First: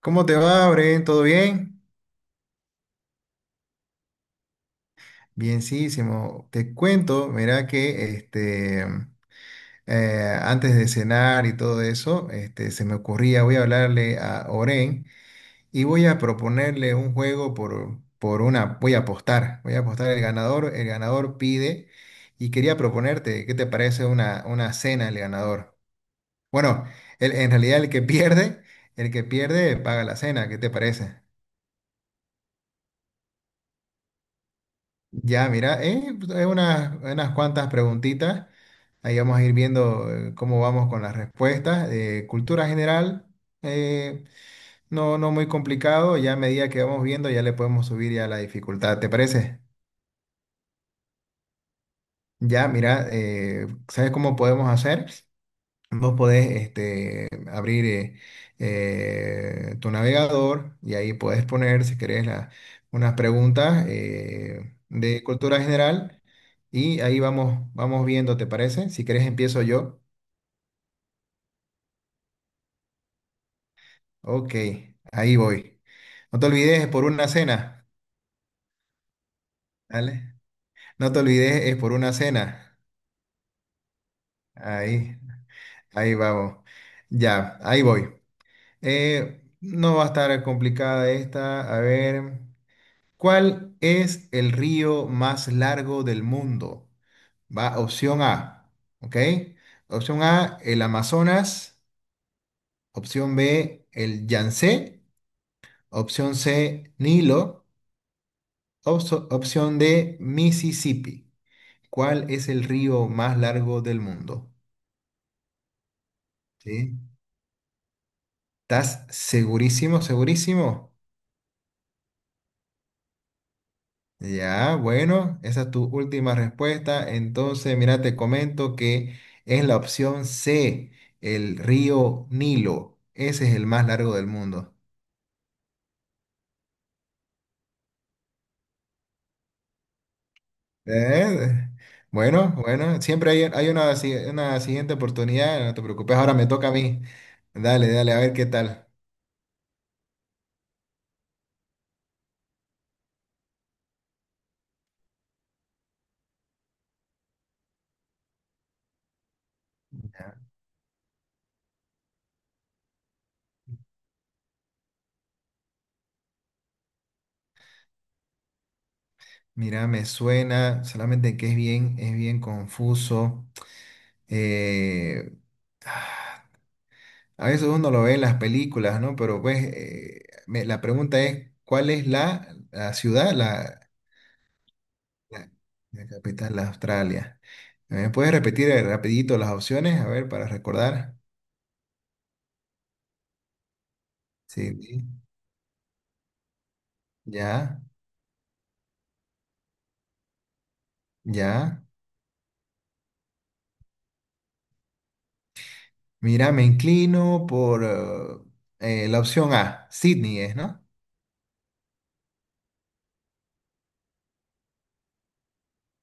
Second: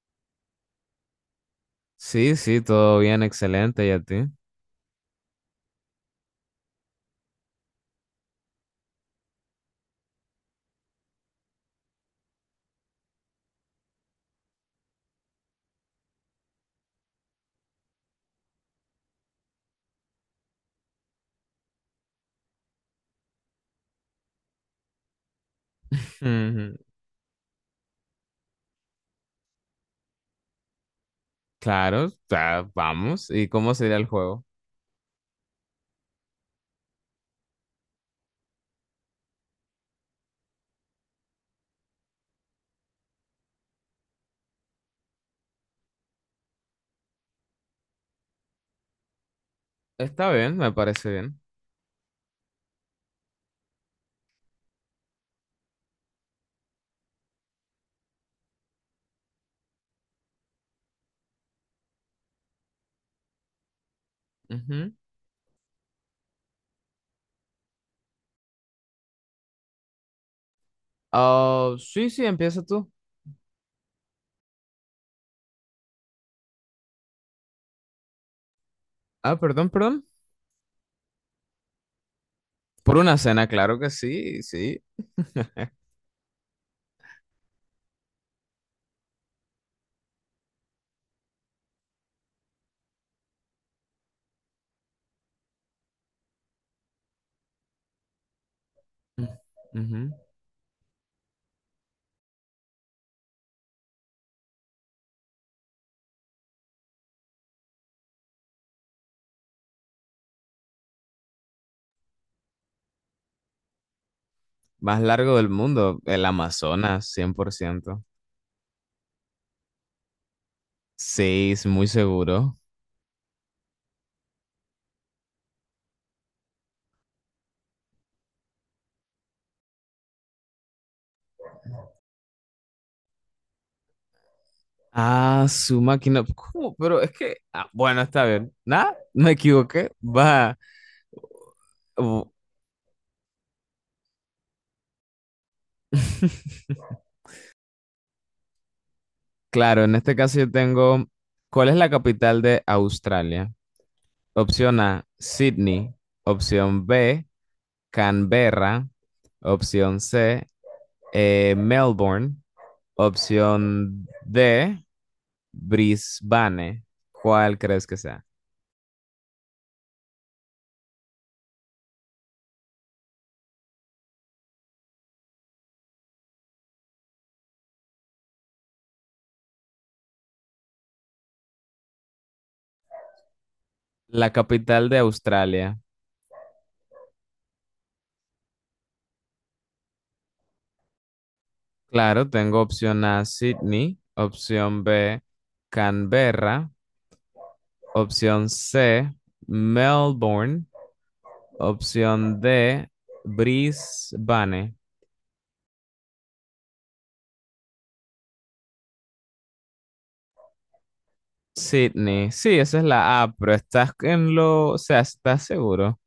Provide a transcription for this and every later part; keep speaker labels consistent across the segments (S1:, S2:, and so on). S1: ¿Cómo te va, Bren? ¿Todo bien?
S2: Sí, sí, todo bien, excelente, ¿y a ti?
S1: Bienísimo. Te cuento, mira que este, antes de cenar y todo eso, este, se me ocurría, voy a hablarle a Oren y voy a proponerle un juego por una, voy a apostar el ganador pide y quería proponerte, ¿qué te parece una cena el ganador?
S2: Ujú.
S1: Bueno, en realidad el que pierde paga la cena, ¿qué te parece?
S2: Claro, o vamos. ¿Y cómo sería el juego?
S1: Ya, mira, pues, hay unas cuantas preguntitas. Ahí vamos a ir viendo cómo vamos con las respuestas. Cultura general, eh, no muy complicado. Ya a medida que vamos viendo, ya le podemos subir ya la dificultad. ¿Te parece?
S2: Está bien, me parece bien.
S1: Ya, mira, ¿sabes cómo podemos hacer? Vos podés este, abrir tu navegador y ahí podés poner, si querés, unas preguntas
S2: Ujú.
S1: de cultura general. Y ahí vamos, vamos viendo, ¿te parece? Si querés empiezo yo.
S2: Ah, sí, sí, empieza tú.
S1: Ok, ahí voy. No te olvides, es por una cena.
S2: Ah, perdón, perdón.
S1: ¿Vale? No te olvides, es por una cena.
S2: Por una cena, claro que sí, sí.
S1: Ahí, ahí vamos. Ya, ahí voy. No va a estar complicada esta. A ver, ¿cuál es el río más largo del mundo? Va, opción A, ¿ok?
S2: Mm. Ujú.
S1: Opción A, el Amazonas. Opción B, el Yangtze. Opción C, Nilo. Opción D, Mississippi. ¿Cuál es el río más largo del mundo?
S2: Más largo del mundo, el
S1: ¿Sí?
S2: Amazonas, 100%.
S1: ¿Estás segurísimo, segurísimo?
S2: Sí, es muy seguro.
S1: Ya, bueno, esa es tu última respuesta. Entonces, mira, te comento que es la opción C, el río Nilo. Ese es el más largo del mundo.
S2: Ah, su máquina. ¿Cómo? Pero es que... ah, bueno, está bien. Nada, me equivoqué. Va.
S1: Eh,
S2: Bu-
S1: Bueno bueno, siempre hay una, una siguiente oportunidad, no te preocupes, ahora me toca a mí. Dale, dale, a ver qué tal.
S2: Claro, en este caso yo tengo, ¿cuál es la capital de Australia? Opción A, Sydney. Opción B, Canberra. Opción C, Melbourne. Opción D, Brisbane. ¿Cuál crees que sea?
S1: Mira, me suena, solamente que es bien confuso. Eh, a veces uno lo ve en las películas, ¿no? Pero pues la pregunta es, ¿cuál es la ciudad,
S2: La capital de
S1: la-
S2: Australia.
S1: la capital de Australia? ¿Me puedes repetir rapidito las opciones? A ver, para recordar.
S2: Claro, tengo opción A, Sydney.
S1: Sí,
S2: Opción B,
S1: sí.
S2: Canberra.
S1: Ya,
S2: Opción C, Melbourne.
S1: ya.
S2: Opción D, Brisbane.
S1: Mira, me inclino por la opción A, Sydney es, ¿no?
S2: Sydney. Sí, esa es la A, pero estás en lo, o sea, ¿estás seguro?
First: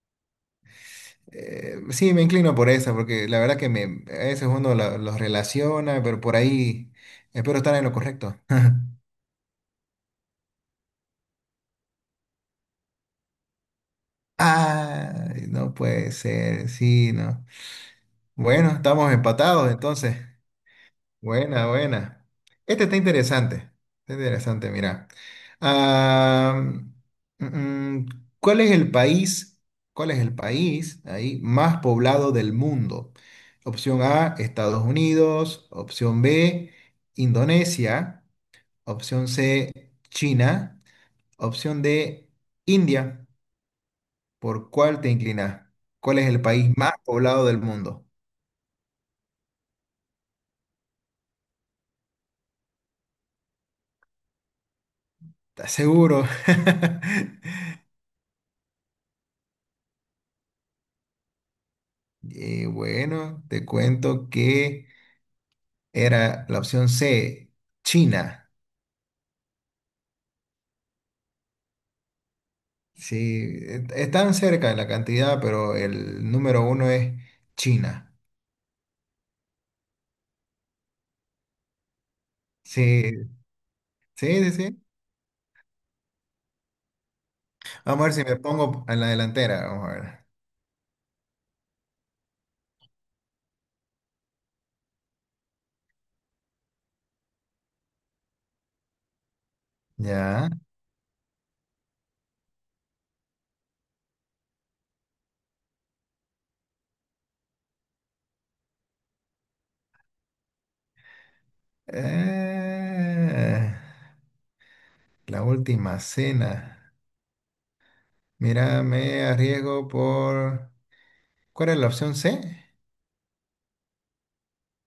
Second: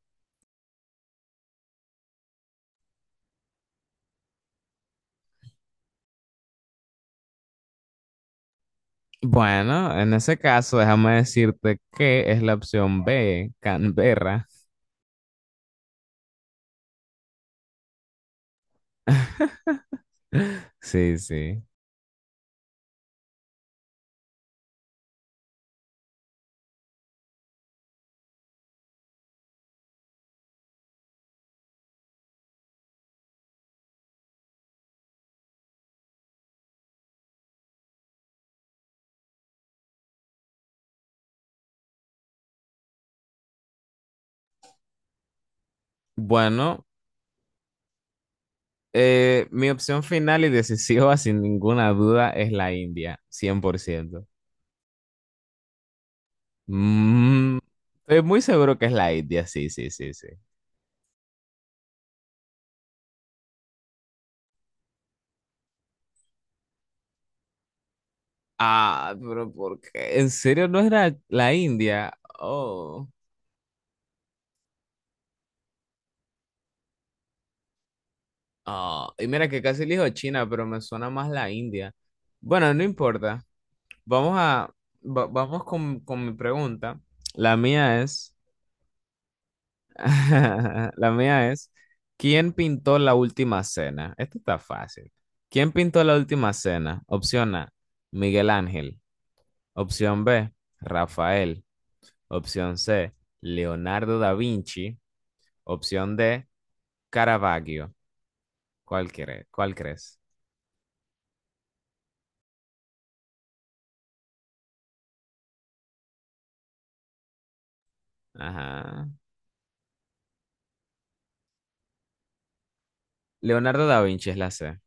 S1: Sí, me inclino por esa, porque la verdad que a veces uno los relaciona, pero por ahí espero estar en lo correcto.
S2: Bueno, en ese caso, déjame decirte que es la opción B, Canberra.
S1: Ay, no puede ser, sí, no. Bueno, estamos empatados entonces.
S2: Sí, sí.
S1: Buena, buena. Este está interesante. Está interesante, mira. Ah, mm, mm, ¿cuál es el país, cuál es el país ahí más poblado del mundo? Opción A, Estados Unidos. Opción B, Indonesia. Opción C, China. Opción D, India. ¿Por cuál te inclinas? ¿Cuál es el país
S2: Bueno,
S1: más poblado del mundo?
S2: mi opción final y decisiva, sin ninguna duda, es la India, 100%.
S1: ¿Estás seguro?
S2: Mm, estoy muy seguro que es la India, sí, sí, sí, sí.
S1: Y bueno, te cuento que era la opción C, China.
S2: Ah, pero ¿por qué? ¿En serio no era la India? Oh,
S1: Sí, están cerca en la cantidad, pero el número uno es China.
S2: ah, y mira que casi elijo China, pero me suena más la India. Bueno, no
S1: Sí,
S2: importa. Vamos
S1: sí, sí,
S2: a,
S1: sí.
S2: vamos con mi pregunta. La mía
S1: Vamos a ver si
S2: es,
S1: me pongo en la delantera. Vamos a ver.
S2: la mía es, ¿quién pintó la última cena? Esto está fácil. ¿Quién pintó la última cena? Opción A, Miguel Ángel. Opción
S1: Ya.
S2: B, Rafael. Opción C, Leonardo da Vinci. Opción D, Caravaggio. Cuál crees?
S1: Eh, la Última Cena. Mira,
S2: Ajá.
S1: me arriesgo por... ¿Cuál era la opción C?
S2: Leonardo da Vinci es la C.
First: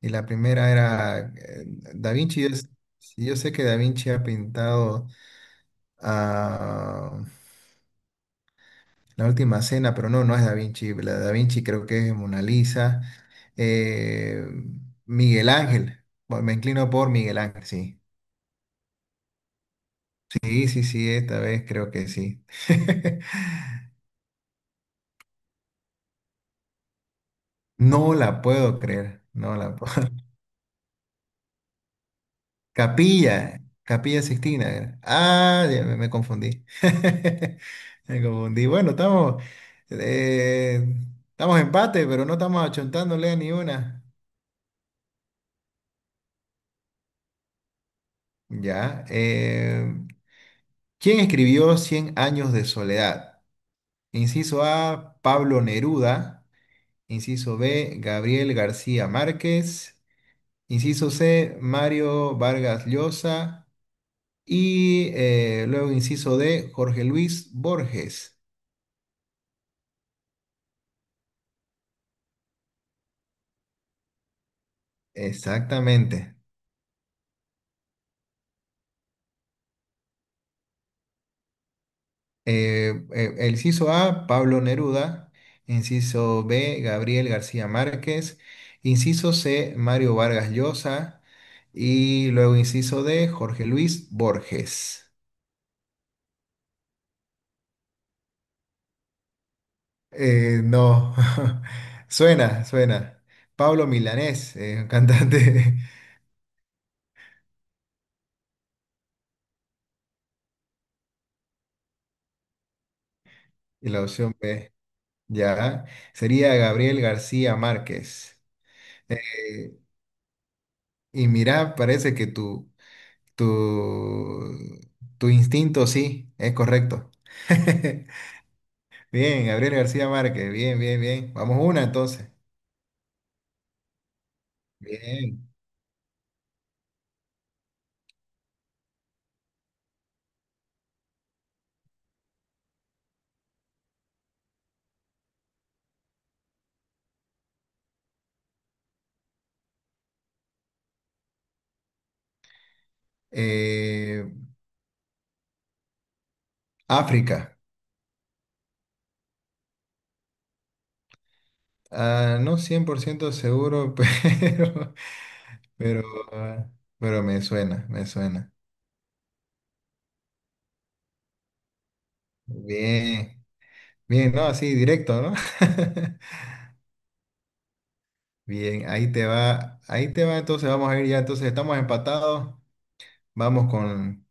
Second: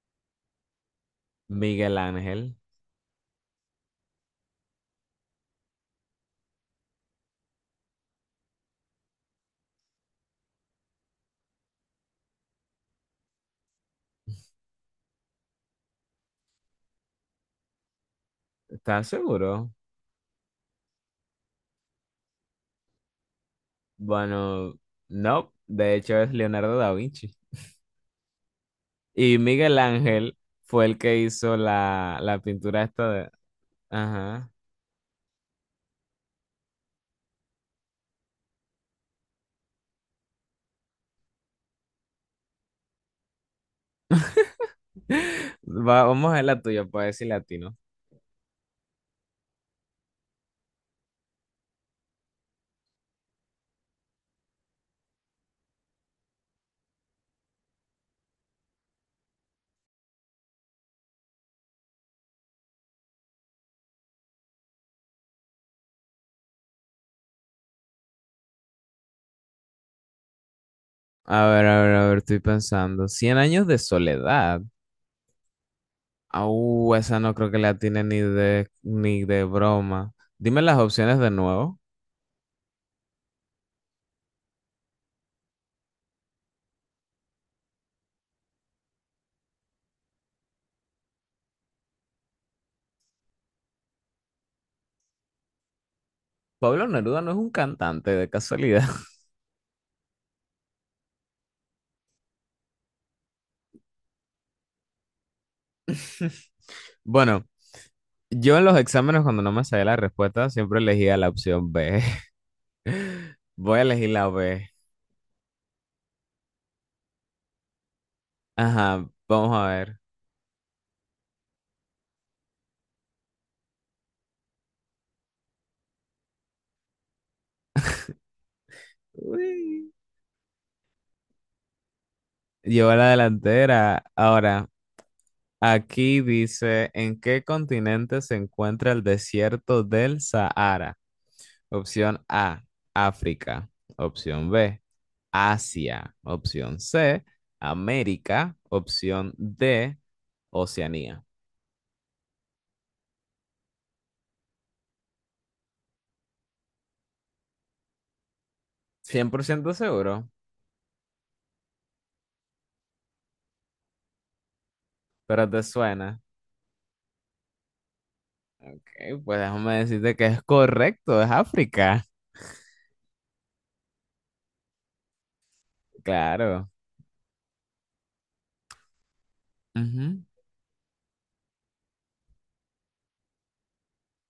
S1: Y la primera era
S2: Miguel
S1: Da Vinci.
S2: Ángel.
S1: Yo sé que Da Vinci ha pintado a La Última Cena, pero no, no es Da Vinci. La de Da Vinci creo que es Mona Lisa. Eh, Miguel Ángel. Bueno, me inclino por Miguel Ángel, sí.
S2: ¿Estás seguro?
S1: Sí, sí, sí, esta vez creo que sí.
S2: Bueno, no. De hecho, es Leonardo da Vinci.
S1: No la puedo creer,
S2: Y
S1: no la
S2: Miguel
S1: puedo.
S2: Ángel fue el que hizo la, la pintura esta de...
S1: Capilla
S2: Ajá.
S1: Sixtina era. Ah, ya me confundí. Me confundí. Bueno, eh, estamos en empate, pero no estamos achontándole a ni una.
S2: Vamos a ver la tuya, pues, decir latino.
S1: Ya. ¿Quién escribió Cien años de soledad? Inciso A, Pablo Neruda. Inciso B, Gabriel García Márquez. Inciso C, Mario Vargas Llosa. Y luego inciso D, Jorge Luis Borges.
S2: A ver, a ver, a ver, estoy pensando. Cien años de soledad.
S1: Exactamente.
S2: Ah, esa no creo que la tiene ni de, ni de broma. Dime las opciones de nuevo.
S1: El inciso A, Pablo Neruda. Inciso B, Gabriel García Márquez. Inciso C, Mario Vargas Llosa. Y luego inciso D, Jorge Luis Borges.
S2: Pablo Neruda no es un cantante de casualidad.
S1: No, suena, suena. Pablo Milanés, un cantante.
S2: Bueno, yo en los exámenes cuando no me sabía la respuesta siempre elegía la opción B. Voy a
S1: Y la
S2: elegir la
S1: opción
S2: B.
S1: B, ya, sería Gabriel García Márquez.
S2: Ajá, vamos a
S1: Eh,
S2: ver.
S1: y mira, parece que Tu, tu instinto, sí, es correcto. Bien, Gabriel
S2: Uy.
S1: García Márquez, bien, bien, bien. Vamos una entonces.
S2: Llevo la delantera. Ahora,
S1: Bien.
S2: aquí dice, ¿en qué continente se encuentra el desierto del Sahara? Opción A, África. Opción B, Asia. Opción C, América. Opción D, Oceanía.
S1: Eh, África.
S2: Cien por ciento seguro,
S1: Ah, no 100% seguro,
S2: pero te
S1: pero,
S2: suena.
S1: ah, pero me suena, me suena.
S2: Ok, pues déjame decirte que es correcto, es África.
S1: Bien, bien, no, así directo, ¿no?
S2: Claro.
S1: Bien, ahí
S2: Ujú.
S1: te va, entonces vamos a ir ya, entonces estamos empatados, vamos con,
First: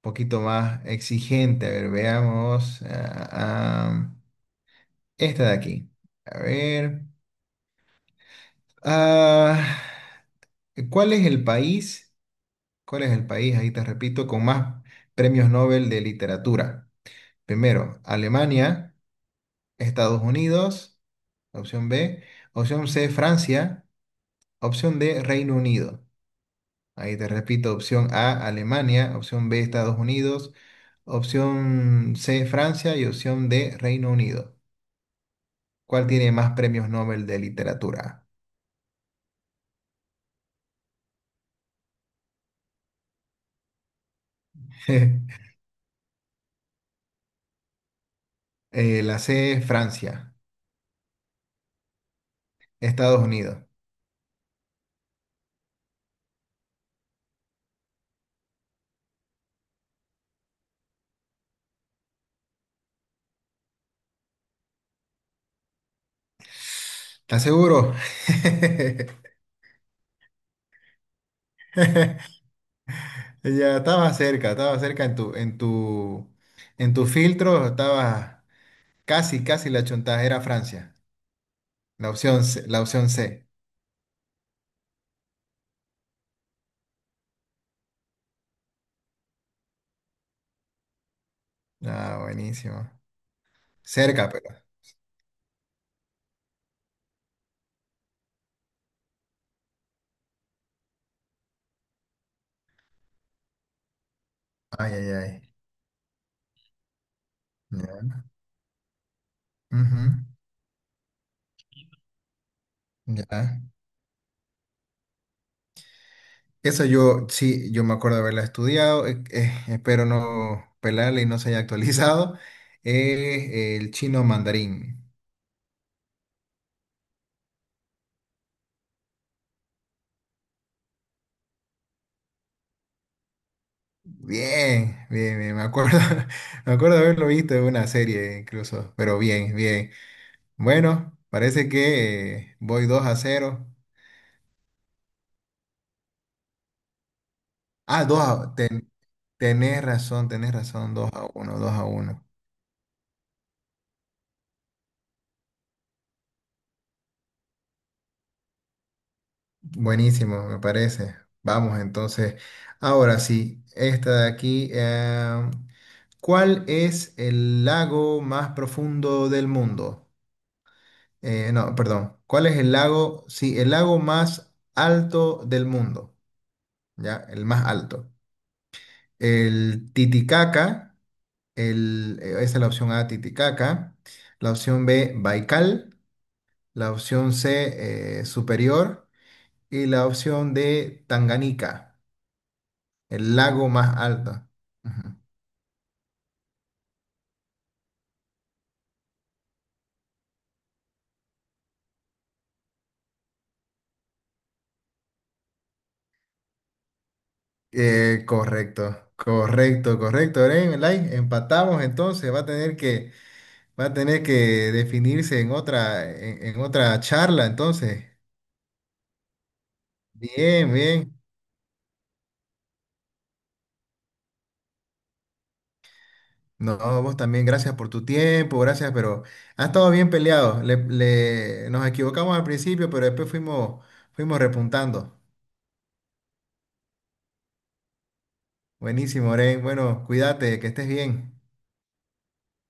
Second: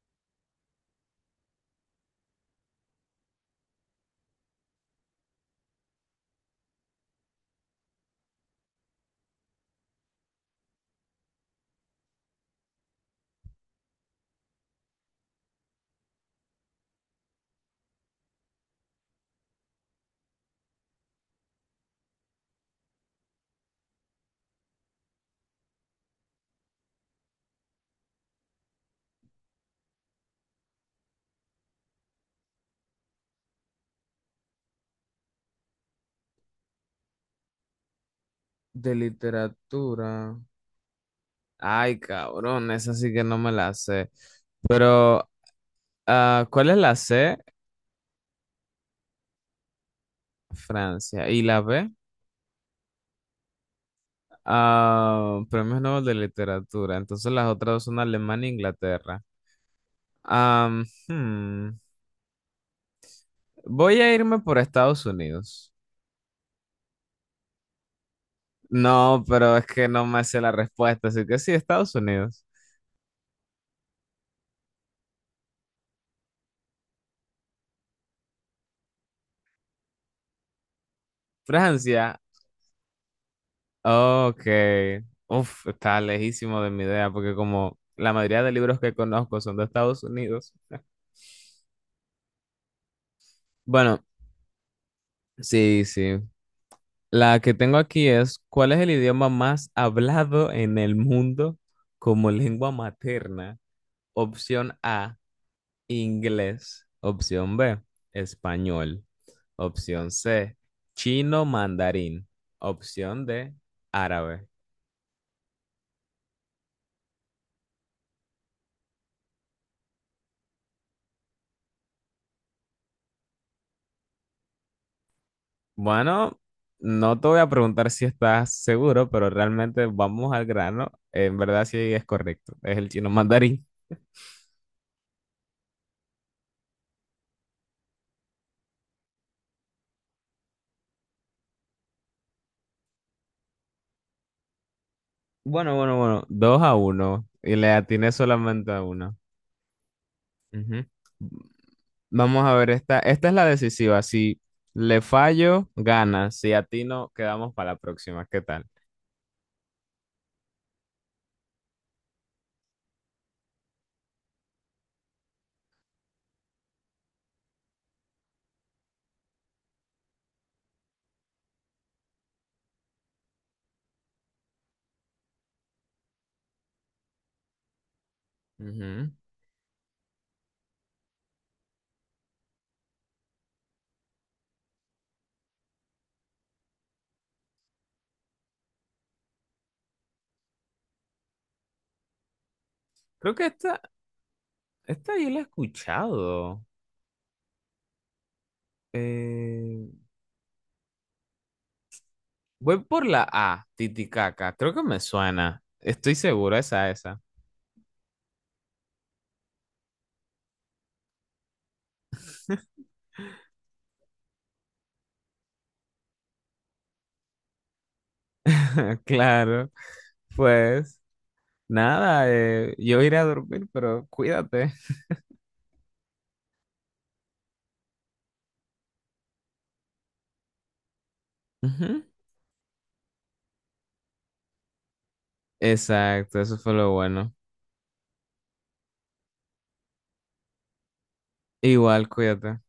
S1: poquito más exigente. A ver, veamos. Ah, esta de aquí. A ver. ah, ¿cuál es el país? ¿Cuál es el país? Ahí te repito, con más premios Nobel de literatura. Primero, Alemania, Estados Unidos, opción B. Opción C, Francia. Opción D, Reino Unido. Ahí te repito, opción A, Alemania, opción B, Estados Unidos, opción C, Francia y opción D, Reino Unido. ¿Cuál tiene más premios Nobel de literatura?
S2: De literatura. Ay, cabrón, esa sí que no me la sé. Pero, ah, ¿cuál es la C?
S1: La C, Francia,
S2: Francia. ¿Y la B?
S1: Estados Unidos.
S2: Ah, premios Nobel de literatura. Entonces las otras dos son Alemania e Inglaterra. Am, hmm, Voy a irme por Estados Unidos.
S1: ¿Estás seguro?
S2: No, pero es que no me sé la respuesta, así que sí, Estados Unidos.
S1: Ya estaba cerca en tu filtro, estaba casi, casi la chontaja, era Francia.
S2: Francia,
S1: La opción C.
S2: ok. Uf, está lejísimo de mi idea, porque como la mayoría de libros que conozco son de Estados Unidos.
S1: Ah, buenísimo.
S2: Bueno,
S1: Cerca, pero.
S2: sí, sí. La que tengo aquí es, ¿cuál es el idioma más hablado en el mundo como lengua materna? Opción
S1: Ay, ay,
S2: A,
S1: ay.
S2: inglés. Opción B,
S1: Ya.
S2: español.
S1: Ujú,
S2: Opción C, chino mandarín. Opción D,
S1: ya.
S2: árabe.
S1: Esa yo, sí, yo me acuerdo de haberla estudiado, espero no pelarla y no se haya actualizado. El chino mandarín.
S2: Bueno, no te voy a preguntar si estás seguro, pero realmente vamos al grano. En verdad sí es correcto. Es el chino mandarín.
S1: Bien, bien, bien, me acuerdo, me acuerdo de haberlo visto en una serie incluso, pero bien, bien. Bueno, parece que voy 2-0.
S2: Bueno, bueno, bueno. Dos a uno. Y le
S1: Ah,
S2: atiné solamente a uno.
S1: tenés
S2: Ujú.
S1: razón, 2-1 2-1.
S2: Vamos a ver esta. Esta es la decisiva. Si le fallo, gana. Si atino, quedamos para la próxima. ¿Qué tal?
S1: Buenísimo, me parece. Vamos entonces. Ahora sí, esta de aquí. ¿Cuál es el lago más profundo del mundo? No, perdón. ¿Cuál es el lago? Sí, el lago más alto del mundo. Ya, el más alto.
S2: Ujú.
S1: El Titicaca. Esa es la opción A, Titicaca. La opción B, Baikal. La opción C, Superior. Y la opción D, Tanganica.
S2: Creo
S1: El
S2: que
S1: lago
S2: esta,
S1: más alto. Ujú.
S2: esta yo la he escuchado. Eh, voy por la A, Titicaca. Creo que me suena. Estoy seguro, esa, esa.
S1: Correcto, correcto, correcto. Oren, like, empatamos entonces. Va a tener que definirse en otra charla entonces.
S2: Claro.
S1: Bien,
S2: Pues
S1: bien.
S2: nada, yo iré a dormir, pero cuídate.
S1: No, vos también, gracias por tu tiempo, gracias, pero ha estado bien peleado. Nos
S2: Ujú.
S1: equivocamos al principio, pero después fuimos, repuntando.
S2: Exacto, eso fue lo bueno.
S1: Buenísimo, Oren. Bueno, cuídate, que estés bien.
S2: Igual, cuídate.